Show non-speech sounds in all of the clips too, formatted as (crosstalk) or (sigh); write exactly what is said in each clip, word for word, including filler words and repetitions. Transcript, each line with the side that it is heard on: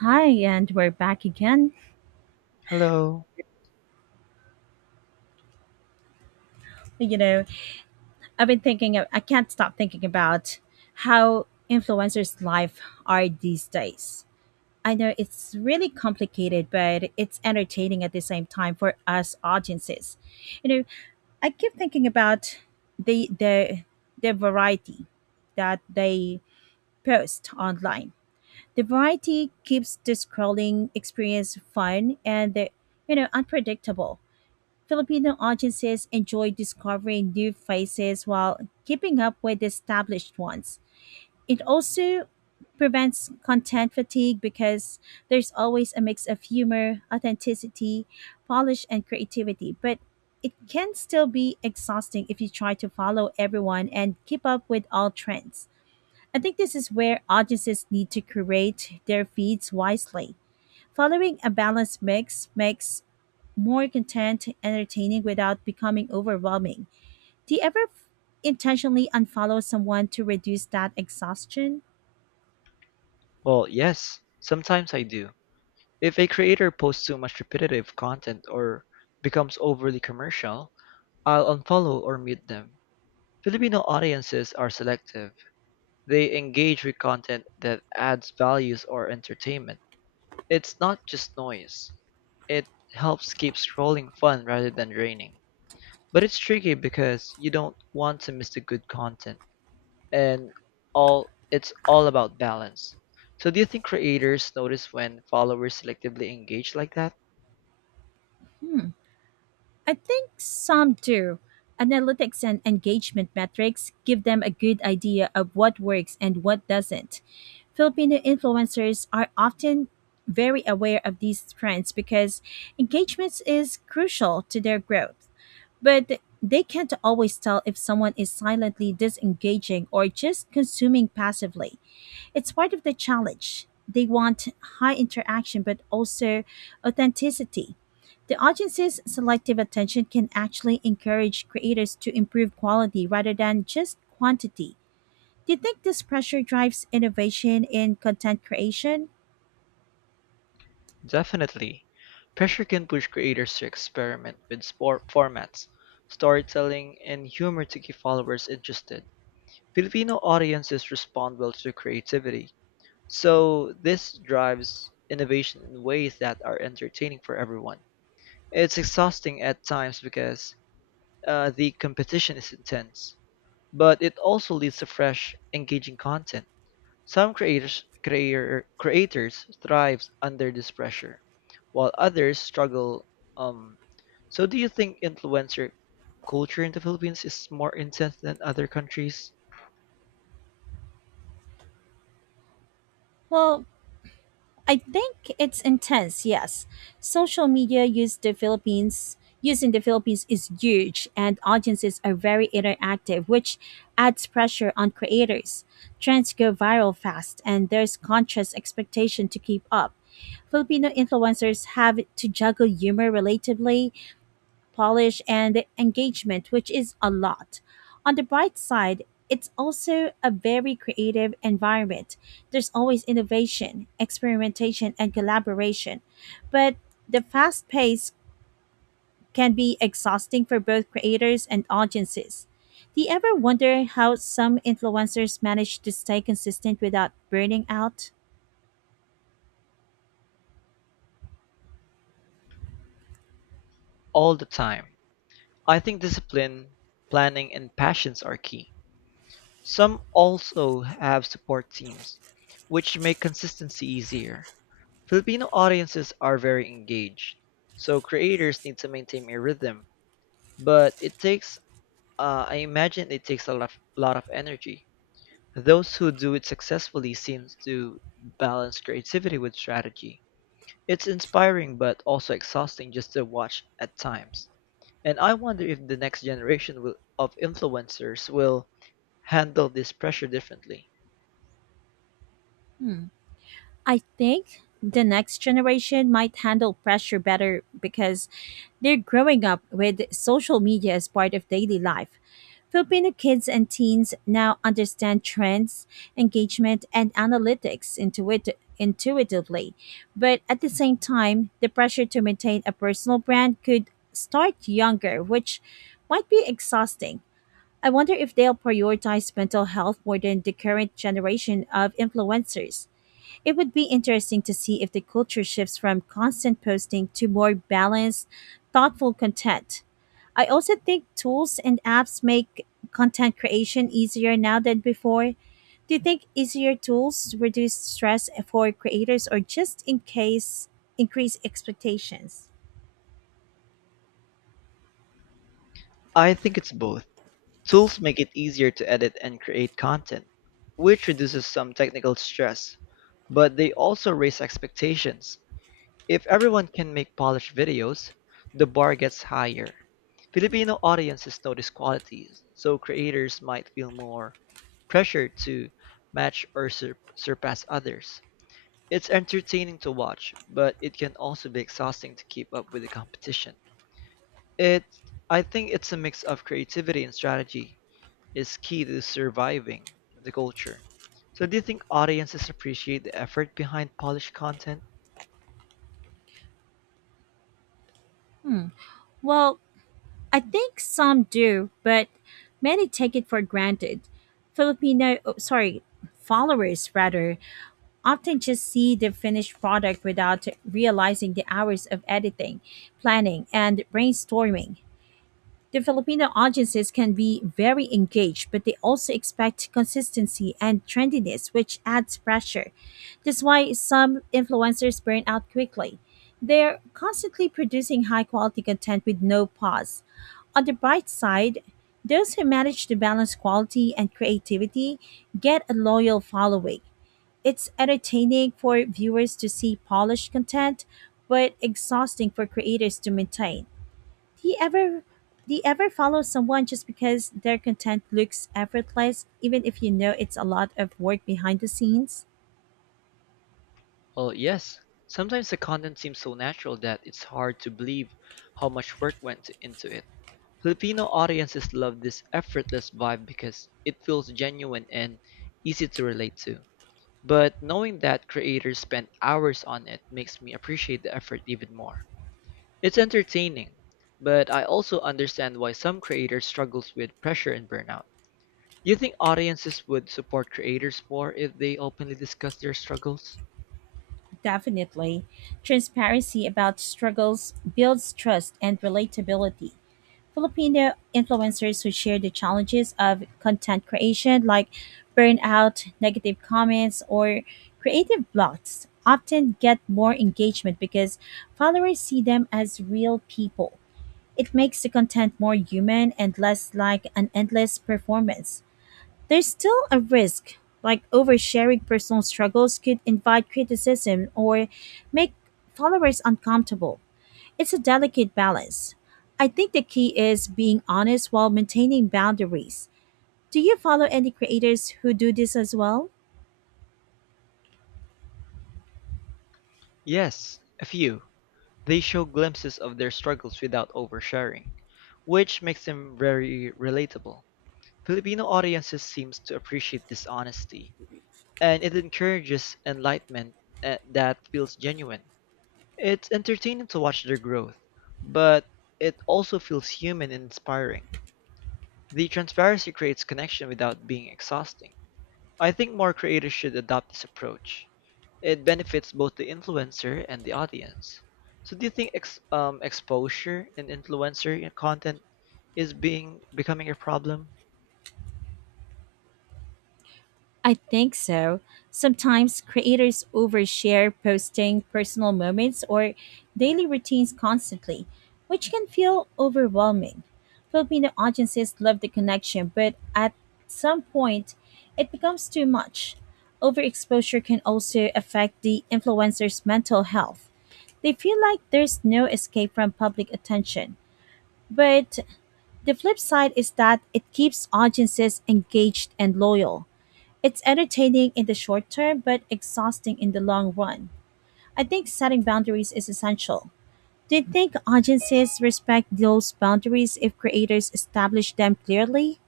right: Hi, and we're back again.
left: Hello.
right: You know, I've been thinking, I can't stop thinking about how influencers' life are these days. I know it's really complicated, but it's entertaining at the same time for us audiences. You know, I keep thinking about the the the variety that they post online. The variety keeps the scrolling experience fun and the, you know unpredictable Filipino audiences enjoy discovering new faces while keeping up with established ones. It also prevents content fatigue because there's always a mix of humor, authenticity, polish, and creativity. But it can still be exhausting if you try to follow everyone and keep up with all trends. I think this is where audiences need to curate their feeds wisely. Following a balanced mix makes more content, entertaining without becoming overwhelming. Do you ever f- intentionally unfollow someone to reduce that exhaustion?
left: Well, yes, sometimes I do. If a creator posts too much repetitive content or becomes overly commercial, I'll unfollow or mute them. Filipino audiences are selective. They engage with content that adds values or entertainment. It's not just noise. It helps keep scrolling fun rather than draining. But it's tricky because you don't want to miss the good content. And all it's all about balance. So do you think creators notice when followers selectively engage like that?
right: I think some do. Analytics and engagement metrics give them a good idea of what works and what doesn't. Filipino influencers are often very aware of these trends because engagement is crucial to their growth. But they can't always tell if someone is silently disengaging or just consuming passively. It's part of the challenge. They want high interaction but also authenticity. The audience's selective attention can actually encourage creators to improve quality rather than just quantity. Do you think this pressure drives innovation in content creation?
left: Definitely. Pressure can push creators to experiment with sport formats, storytelling, and humor to keep followers interested. Filipino audiences respond well to creativity, so this drives innovation in ways that are entertaining for everyone. It's exhausting at times because Uh, the competition is intense, but it also leads to fresh, engaging content. Some creators creator, creators thrive under this pressure, while others struggle. Um, so, do you think influencer culture in the Philippines is more intense than other countries
right: Well, I think it's intense. Yes, social media use the Philippines using the Philippines is huge, and audiences are very interactive, which adds pressure on creators. Trends go viral fast, and there's conscious expectation to keep up. Filipino influencers have to juggle humor relatively, polish, and engagement, which is a lot. On the bright side, it's also a very creative environment. There's always innovation, experimentation, and collaboration. But the fast pace can be exhausting for both creators and audiences. Do you ever wonder how some influencers manage to stay consistent without burning out?
left: all the time. I think discipline, planning, and passions are key. Some also have support teams, which make consistency easier. Filipino audiences are very engaged, so creators need to maintain a rhythm. But it takes, uh, I imagine it takes a lot, lot of energy. Those who do it successfully seems to balance creativity with strategy. It's inspiring but also exhausting just to watch at times. And I wonder if the next generation will, of influencers will handle this pressure differently.
right: I think the next generation might handle pressure better because they're growing up with social media as part of daily life. Filipino kids and teens now understand trends, engagement, and analytics intuit- intuitively. But at the same time, the pressure to maintain a personal brand could start younger, which might be exhausting. I wonder if they'll prioritize mental health more than the current generation of influencers. It would be interesting to see if the culture shifts from constant posting to more balanced, thoughtful content. I also think tools and apps make content creation easier now than before. Do you think easier tools reduce stress for creators or just in case increase expectations?
left: I think it's both. Tools make it easier to edit and create content, which reduces some technical stress, but they also raise expectations. If everyone can make polished videos, the bar gets higher. Filipino audiences notice qualities, so creators might feel more pressure to match or sur- surpass others. It's entertaining to watch, but it can also be exhausting to keep up with the competition. It, I think it's a mix of creativity and strategy is key to surviving the culture. So do you think audiences appreciate the effort behind polished content?
right: Well, I think some do, but many take it for granted. Filipino, oh, sorry, followers rather often just see the finished product without realizing the hours of editing, planning, and brainstorming. The Filipino audiences can be very engaged, but they also expect consistency and trendiness, which adds pressure. That's why some influencers burn out quickly. They're constantly producing high quality content with no pause. On the bright side, those who manage to balance quality and creativity get a loyal following. It's entertaining for viewers to see polished content, but exhausting for creators to maintain. Do you ever do you ever follow someone just because their content looks effortless, even if you know it's a lot of work behind the scenes?
left: Well, yes, sometimes the content seems so natural that it's hard to believe how much work went into it. Filipino audiences love this effortless vibe because it feels genuine and easy to relate to. But knowing that creators spend hours on it makes me appreciate the effort even more. It's entertaining, but I also understand why some creators struggles with pressure and burnout. Do you think audiences would support creators more if they openly discuss their struggles?
right: Definitely. Transparency about struggles builds trust and relatability. Filipino influencers who share the challenges of content creation, like burnout, negative comments, or creative blocks, often get more engagement because followers see them as real people. It makes the content more human and less like an endless performance. There's still a risk, like oversharing personal struggles could invite criticism or make followers uncomfortable it's a delicate balance. I think the key is being honest while maintaining boundaries. Do you follow any creators who do this as well?
left: Yes, a few. They show glimpses of their struggles without oversharing, which makes them very relatable. Filipino audiences seems to appreciate this honesty, and it encourages enlightenment eh, that feels genuine. It's entertaining to watch their growth, but it also feels human and inspiring. The transparency creates connection without being exhausting. I think more creators should adopt this approach. It benefits both the influencer and the audience. So, do you think ex- um, exposure and influencer content is being becoming a problem?
right: I think so. Sometimes creators overshare posting personal moments or daily routines constantly, which can feel overwhelming. Filipino audiences love the connection, but at some point, it becomes too much. Overexposure can also affect the influencer's mental health. They feel like there's no escape from public attention. But the flip side is that it keeps audiences engaged and loyal. It's entertaining in the short term, but exhausting in the long run. I think setting boundaries is essential. Do you think audiences respect those boundaries if creators establish them clearly?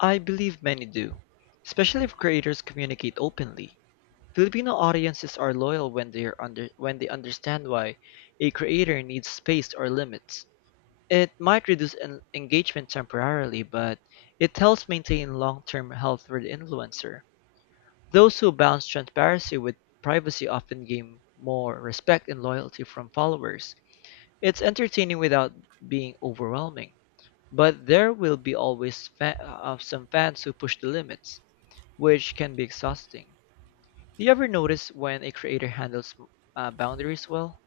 left: I believe many do, especially if creators communicate openly. Filipino audiences are loyal when they are under when they understand why a creator needs space or limits. It might reduce en- engagement temporarily, but it helps maintain long-term health for the influencer. Those who balance transparency with privacy often gain more respect and loyalty from followers. It's entertaining without being overwhelming, but there will be always fa- uh, some fans who push the limits, which can be exhausting. Do you ever notice when a creator handles uh, boundaries well?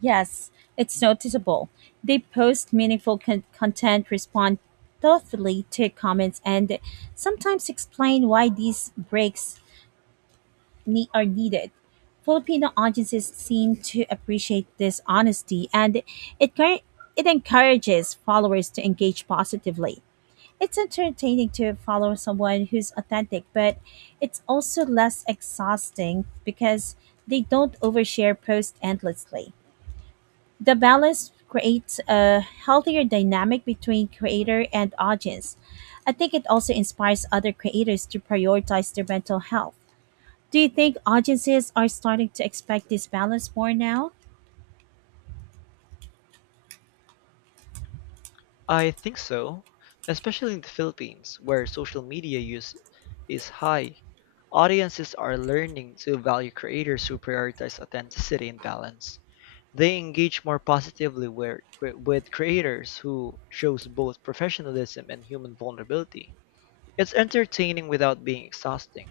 right: Yes, it's noticeable. They post meaningful con- content, respond thoughtfully to comments, and sometimes explain why these breaks ne- are needed. Filipino audiences seem to appreciate this honesty, and it cur- it encourages followers to engage positively. It's entertaining to follow someone who's authentic, but it's also less exhausting because they don't overshare post endlessly. The balance creates a healthier dynamic between creator and audience. I think it also inspires other creators to prioritize their mental health. Do you think audiences are starting to expect this balance more now?
left: I think so, especially in the Philippines, where social media use is high. Audiences are learning to value creators who prioritize authenticity and balance. They engage more positively with, with creators who shows both professionalism and human vulnerability. It's entertaining without being exhausting.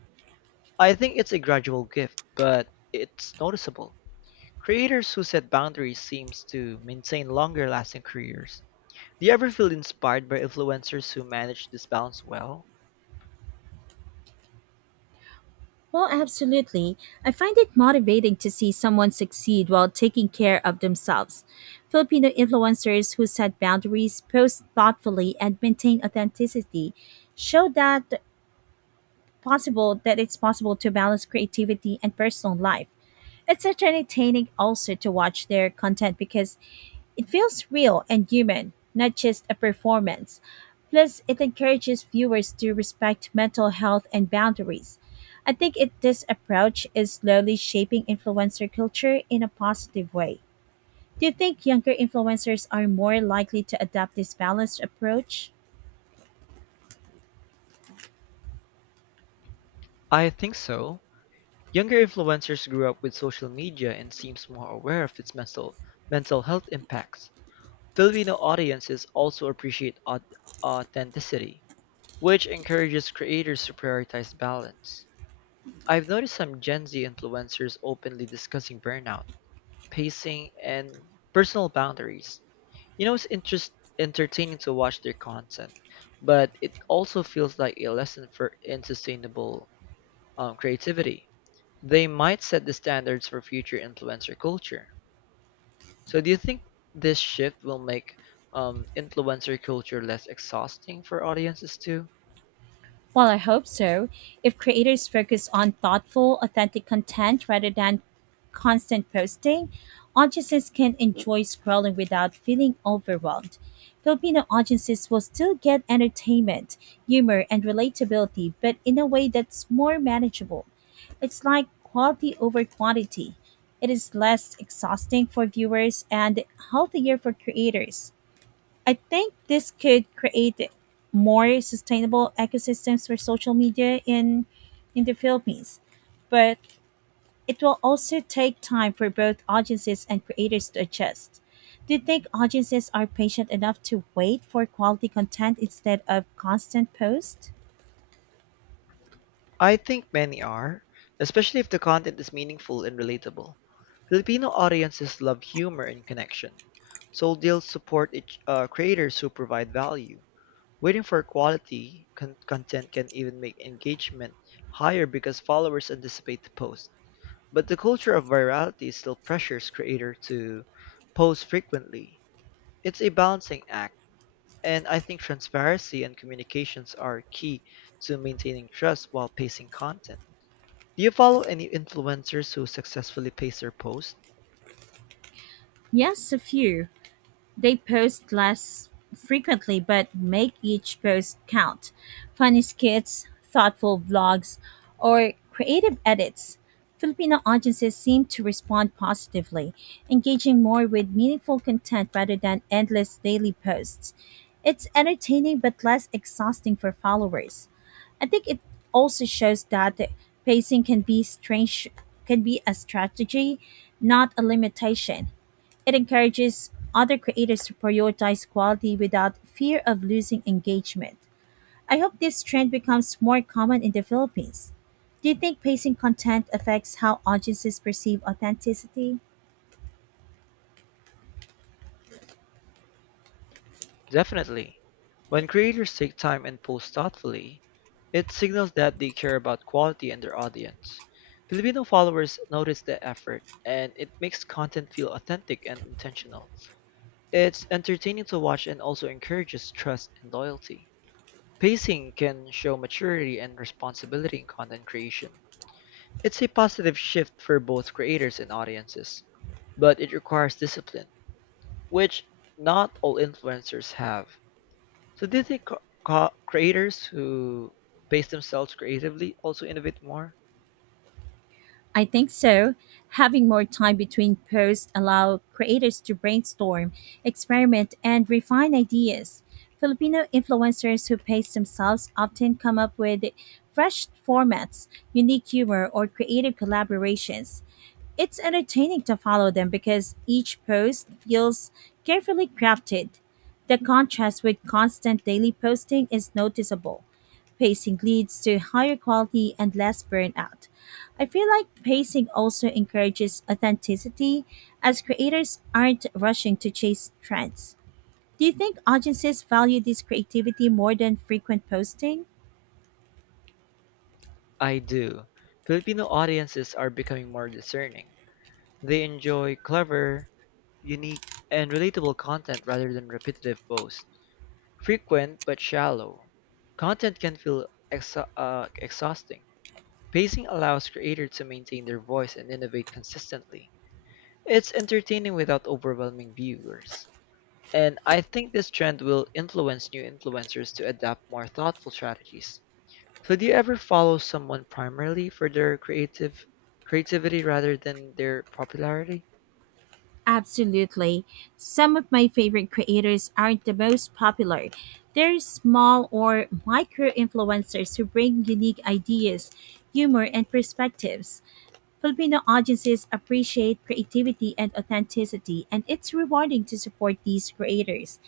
left: I think it's a gradual gift, but it's noticeable. Creators who set boundaries seems to maintain longer lasting careers. Do you ever feel inspired by influencers who manage this balance well?
right: Well, absolutely. I find it motivating to see someone succeed while taking care of themselves. Filipino influencers who set boundaries, post thoughtfully, and maintain authenticity show that possible that it's possible to balance creativity and personal life. It's such entertaining also to watch their content because it feels real and human, not just a performance. Plus, it encourages viewers to respect mental health and boundaries. I think it, this approach is slowly shaping influencer culture in a positive way. Do you think younger influencers are more likely to adopt this balanced approach?
left: I think so. Younger influencers grew up with social media and seems more aware of its mental mental health impacts. Filipino audiences also appreciate aut- authenticity, which encourages creators to prioritize balance. I've noticed some Gen Z influencers openly discussing burnout pacing, and personal boundaries. You know, it's interest entertaining to watch their content, but it also feels like a lesson for unsustainable um, creativity. They might set the standards for future influencer culture. So, do you think this shift will make um, influencer culture less exhausting for audiences too?
right: Well, I hope so. If creators focus on thoughtful, authentic content rather than constant posting, audiences can enjoy scrolling without feeling overwhelmed. Filipino audiences will still get entertainment, humor, and relatability, but in a way that's more manageable. It's like quality over quantity. It is less exhausting for viewers and healthier for creators. I think this could create more sustainable ecosystems for social media in in the Philippines, but it will also take time for both audiences and creators to adjust. Do you think audiences are patient enough to wait for quality content instead of constant posts?
left: I think many are, especially if the content is meaningful and relatable. Filipino audiences love humor and connection, so they'll support each, uh, creators who provide value. Waiting for quality con- content can even make engagement higher because followers anticipate the post. But the culture of virality still pressures creators to post frequently. It's a balancing act, and I think transparency and communications are key to maintaining trust while pacing content. Do you follow any influencers who successfully pace their post?
right: Yes, a few. They post less frequently but make each post count. Funny skits, thoughtful vlogs, or creative edits. Filipino audiences seem to respond positively, engaging more with meaningful content rather than endless daily posts. It's entertaining but less exhausting for followers. I think it also shows that the pacing can be strange can be a strategy, not a limitation. It encourages other creators to prioritize quality without fear of losing engagement. I hope this trend becomes more common in the Philippines. Do you think pacing content affects how audiences perceive authenticity?
left: Definitely. When creators take time and post thoughtfully, it signals that they care about quality and their audience. Filipino followers notice the effort, and it makes content feel authentic and intentional. It's entertaining to watch and also encourages trust and loyalty. Pacing can show maturity and responsibility in content creation. It's a positive shift for both creators and audiences, but it requires discipline, which not all influencers have. So do you think co- co- creators who base themselves creatively also innovate more?
right: I think so. Having more time between posts allow creators to brainstorm, experiment, and refine ideas. Filipino influencers who pace themselves often come up with fresh formats, unique humor, or creative collaborations. It's entertaining to follow them because each post feels carefully crafted. The contrast with constant daily posting is noticeable. Pacing leads to higher quality and less burnout. I feel like pacing also encourages authenticity as creators aren't rushing to chase trends. Do you think audiences value this creativity more than frequent posting?
left: I do. Filipino audiences are becoming more discerning. They enjoy clever, unique, and relatable content rather than repetitive posts. Frequent but shallow. Content can feel exa- uh, exhausting. Pacing allows creators to maintain their voice and innovate consistently. It's entertaining without overwhelming viewers. And I think this trend will influence new influencers to adapt more thoughtful strategies. So do you ever follow someone primarily for their creative creativity rather than their popularity?
right: Absolutely. Some of my favorite creators aren't the most popular. They're small or micro influencers who bring unique ideas, humor, and perspectives. Filipino audiences appreciate creativity and authenticity, and it's rewarding to support these creators.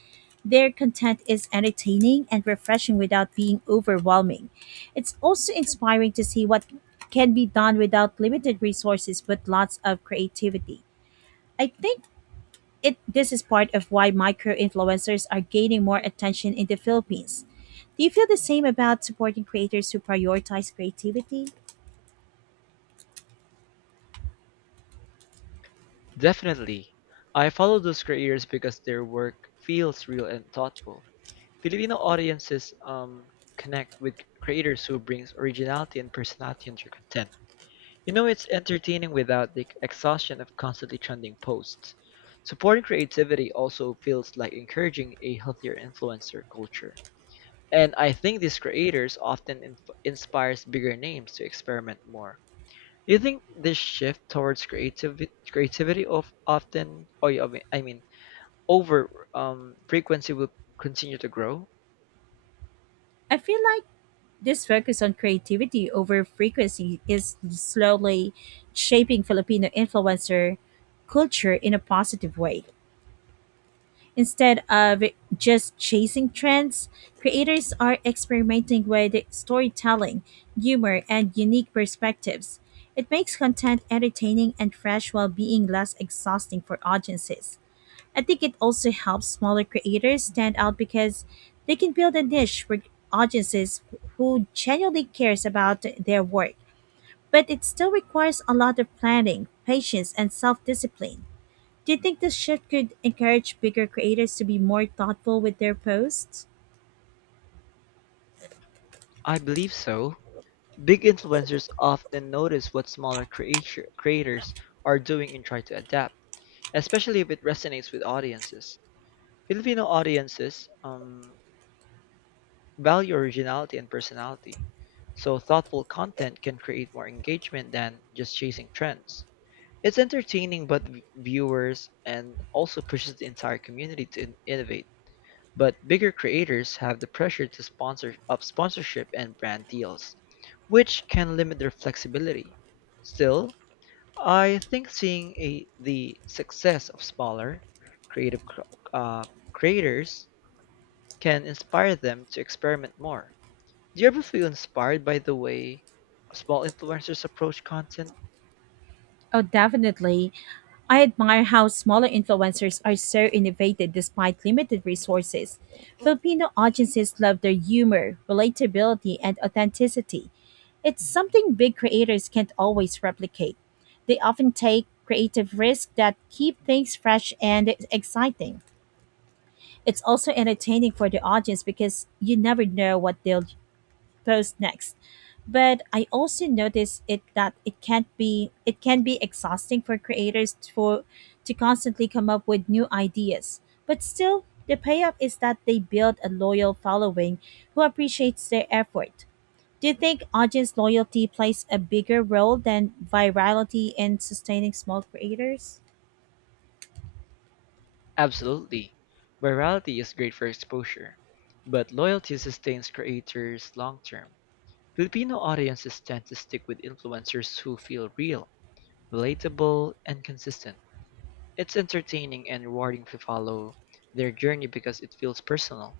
right: Their content is entertaining and refreshing without being overwhelming. It's also inspiring to see what can be done without limited resources but lots of creativity. I think it This is part of why micro influencers are gaining more attention in the Philippines. Do you feel the same about supporting creators who prioritize creativity?
left: Definitely. I follow those creators because their work feels real and thoughtful. Filipino audiences um, connect with creators who brings originality and personality into their content. You know, it's entertaining without the exhaustion of constantly trending posts. Supporting creativity also feels like encouraging a healthier influencer culture. And I think these creators often inf- inspires bigger names to experiment more. Do you think this shift towards creativity, creativity of often, or yeah, I mean, I mean, over um, frequency will continue to grow?
right: I feel like this focus on creativity over frequency is slowly shaping Filipino influencer culture in a positive way. Instead of just chasing trends, creators are experimenting with storytelling, humor, and unique perspectives. It makes content entertaining and fresh while being less exhausting for audiences. I think it also helps smaller creators stand out because they can build a niche for audiences who genuinely cares about their work. But it still requires a lot of planning, patience, and self-discipline. Do you think this shift could encourage bigger creators to be more thoughtful with their posts?
left: I believe so. Big influencers often notice what smaller creator- creators are doing and try to adapt, especially if it resonates with audiences. Filipino audiences um, value originality and personality, so thoughtful content can create more engagement than just chasing trends. It's entertaining, but v- viewers and also pushes the entire community to in- innovate. But bigger creators have the pressure to sponsor of sponsorship and brand deals, which can limit their flexibility. Still, I think seeing a, the success of smaller creative cr- uh, creators can inspire them to experiment more. Do you ever feel inspired by the way small influencers approach content?
right: Oh, definitely. I admire how smaller influencers are so innovative despite limited resources. Filipino audiences love their humor, relatability, and authenticity. It's something big creators can't always replicate. They often take creative risks that keep things fresh and exciting. It's also entertaining for the audience because you never know what they'll post next. But I also notice it that it can't be it can be exhausting for creators t- for to constantly come up with new ideas. But still, the payoff is that they build a loyal following who appreciates their effort. Do you think audience loyalty plays a bigger role than virality in sustaining small creators?
left: Absolutely. Virality is great for exposure, but loyalty sustains creators long term. Filipino audiences tend to stick with influencers who feel real, relatable, and consistent. It's entertaining and rewarding to follow their journey because it feels personal.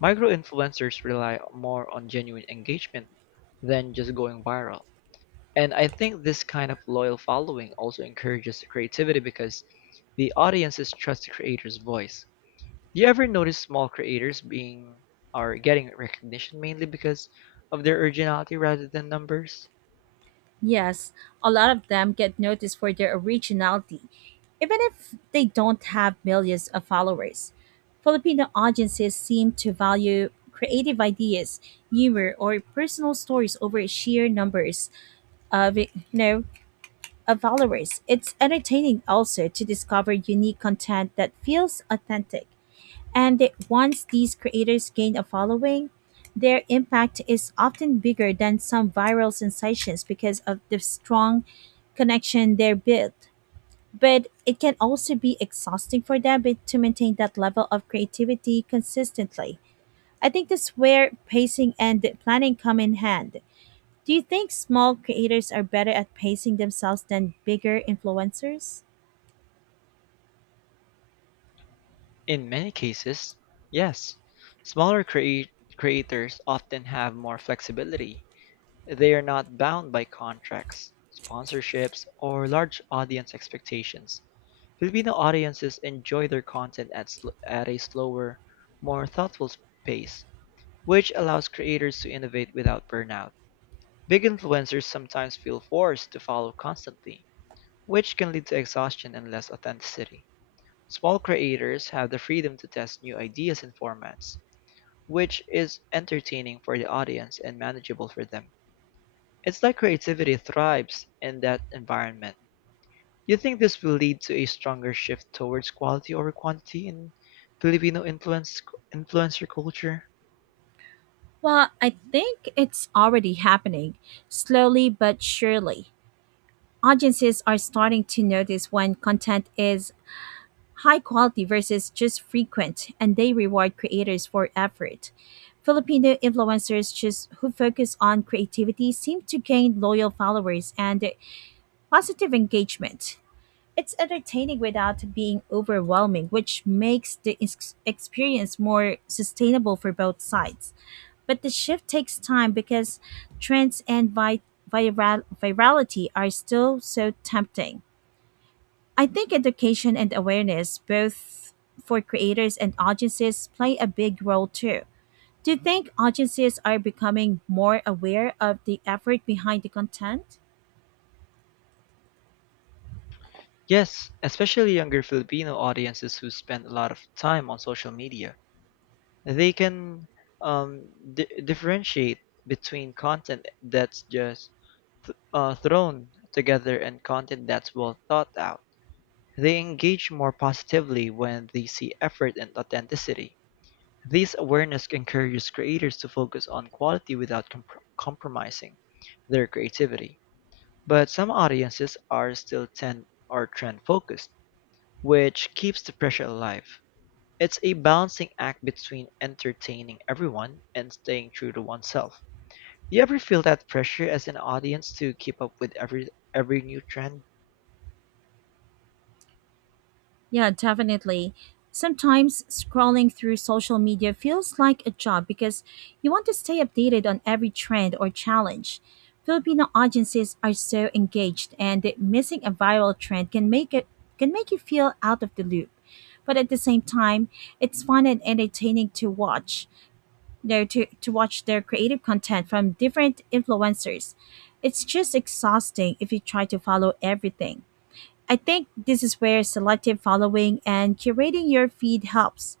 left: Micro-influencers rely more on genuine engagement than just going viral. And I think this kind of loyal following also encourages creativity because the audiences trust the creator's voice. Do you ever notice small creators being are getting recognition mainly because of their originality rather than numbers?
right: Yes, a lot of them get noticed for their originality, even if they don't have millions of followers. Filipino audiences seem to value creative ideas, humor, or personal stories over sheer numbers of you know of followers. It's entertaining also to discover unique content that feels authentic. And they- once these creators gain a following, their impact is often bigger than some viral sensations because of the strong connection they're built. But it can also be exhausting for them but to maintain that level of creativity consistently. I think that's where pacing and planning come in hand. Do you think small creators are better at pacing themselves than bigger influencers?
left: In many cases, yes. Smaller crea- creators often have more flexibility. They are not bound by contracts, sponsorships, or large audience expectations. Filipino audiences enjoy their content at, sl- at a slower, more thoughtful pace, which allows creators to innovate without burnout. Big influencers sometimes feel forced to follow constantly, which can lead to exhaustion and less authenticity. Small creators have the freedom to test new ideas and formats, which is entertaining for the audience and manageable for them. It's like creativity thrives in that environment. Do you think this will lead to a stronger shift towards quality over quantity in Filipino influence influencer culture?
right: Well, I think it's already happening, slowly but surely. Audiences are starting to notice when content is high quality versus just frequent, and they reward creators for effort. Filipino influencers just who focus on creativity seem to gain loyal followers and positive engagement. It's entertaining without being overwhelming, which makes the ex- experience more sustainable for both sides. But the shift takes time because trends and vi- viral- virality are still so tempting. I think education and awareness, both for creators and audiences, play a big role too. Do you think audiences are becoming more aware of the effort behind the content?
left: Yes, especially younger Filipino audiences who spend a lot of time on social media. They can um, di- differentiate between content that's just uh, thrown together and content that's well thought out. They engage more positively when they see effort and authenticity. This awareness encourages creators to focus on quality without compr compromising their creativity. But some audiences are still trend or trend focused, which keeps the pressure alive. It's a balancing act between entertaining everyone and staying true to oneself. Do you ever feel that pressure as an audience to keep up with every every new trend?
right: Yeah, definitely. Sometimes scrolling through social media feels like a job because you want to stay updated on every trend or challenge. Filipino audiences are so engaged and that missing a viral trend can make it can make you feel out of the loop. But at the same time, it's fun and entertaining to watch. There to, to watch their creative content from different influencers. It's just exhausting if you try to follow everything. I think this is where selective following and curating your feed helps.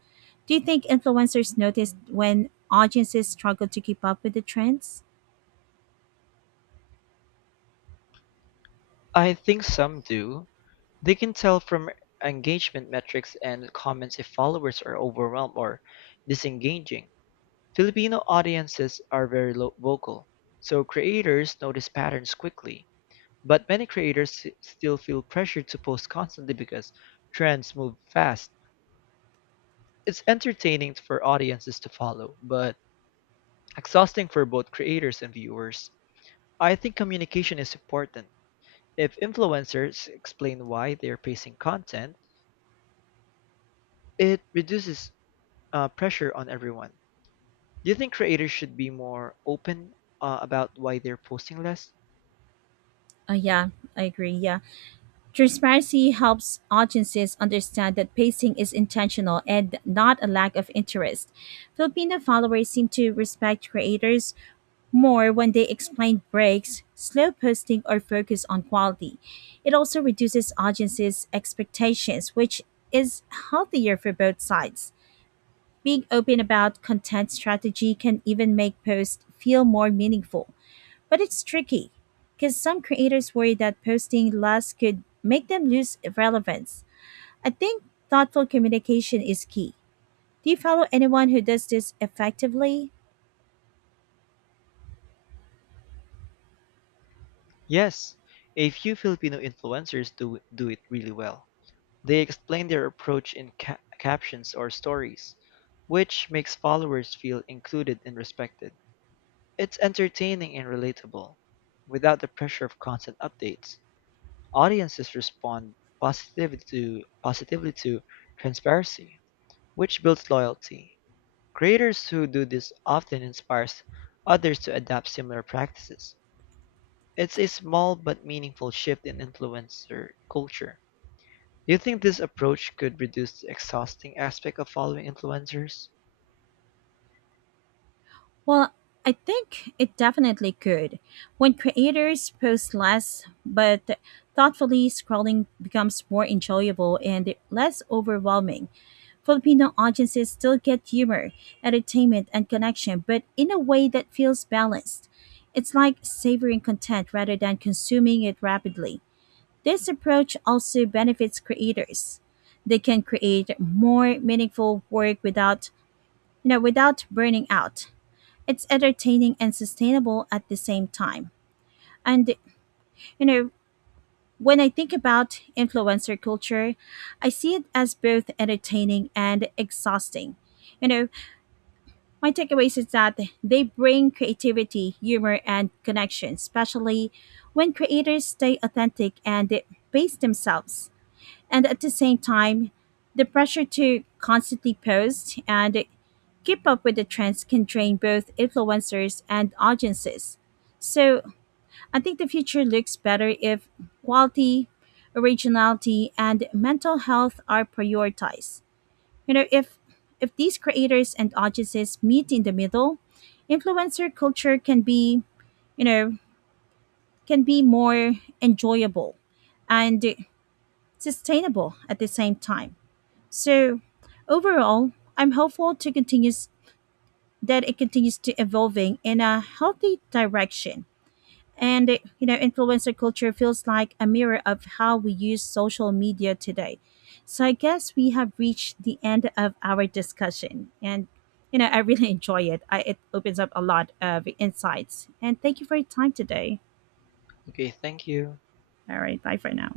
right: Do you think influencers notice when audiences struggle to keep up with the trends?
left: I think some do. They can tell from engagement metrics and comments if followers are overwhelmed or disengaging. Filipino audiences are very lo- vocal, so creators notice patterns quickly. But many creators s- still feel pressured to post constantly because trends move fast. It's entertaining for audiences to follow, but exhausting for both creators and viewers. I think communication is important. If influencers explain why they're pacing content, it reduces uh, pressure on everyone. Do you think creators should be more open uh, about why they're posting less?
right: Uh, yeah, I agree. Yeah. Transparency helps audiences understand that pacing is intentional and not a lack of interest. Filipino followers seem to respect creators more when they explain breaks, slow posting, or focus on quality. It also reduces audiences' expectations, which is healthier for both sides. Being open about content strategy can even make posts feel more meaningful. But it's tricky because some creators worry that posting less could make them lose relevance. I think thoughtful communication is key. Do you follow anyone who does this effectively?
left: Yes, a few Filipino influencers do do it really well. They explain their approach in ca- captions or stories, which makes followers feel included and respected. It's entertaining and relatable, without the pressure of constant updates. Audiences respond positively to positively to transparency, which builds loyalty. Creators who do this often inspires others to adopt similar practices. It's a small but meaningful shift in influencer culture. Do you think this approach could reduce the exhausting aspect of following influencers?
right: Well, I think it definitely could. When creators post less but thoughtfully, scrolling becomes more enjoyable and less overwhelming. Filipino audiences still get humor, entertainment, and connection, but in a way that feels balanced. It's like savoring content rather than consuming it rapidly. This approach also benefits creators. They can create more meaningful work without, you know, without burning out. It's entertaining and sustainable at the same time. And you know, when I think about influencer culture, I see it as both entertaining and exhausting. You know, My takeaways is that they bring creativity, humor, and connection, especially when creators stay authentic and they base themselves. And at the same time, the pressure to constantly post and keep up with the trends can drain both influencers and audiences. So I think the future looks better if quality, originality, and mental health are prioritized. You know, if if these creators and audiences meet in the middle, influencer culture can be, you know, can be more enjoyable and sustainable at the same time. So, overall, I'm hopeful to continues that it continues to evolving in a healthy direction. And uh, you know, influencer culture feels like a mirror of how we use social media today. So I guess we have reached the end of our discussion. And you know, I really (laughs) enjoy it. I, it opens up a lot of insights. And thank you for your time today.
left: Okay, thank you.
right: All right, bye for now.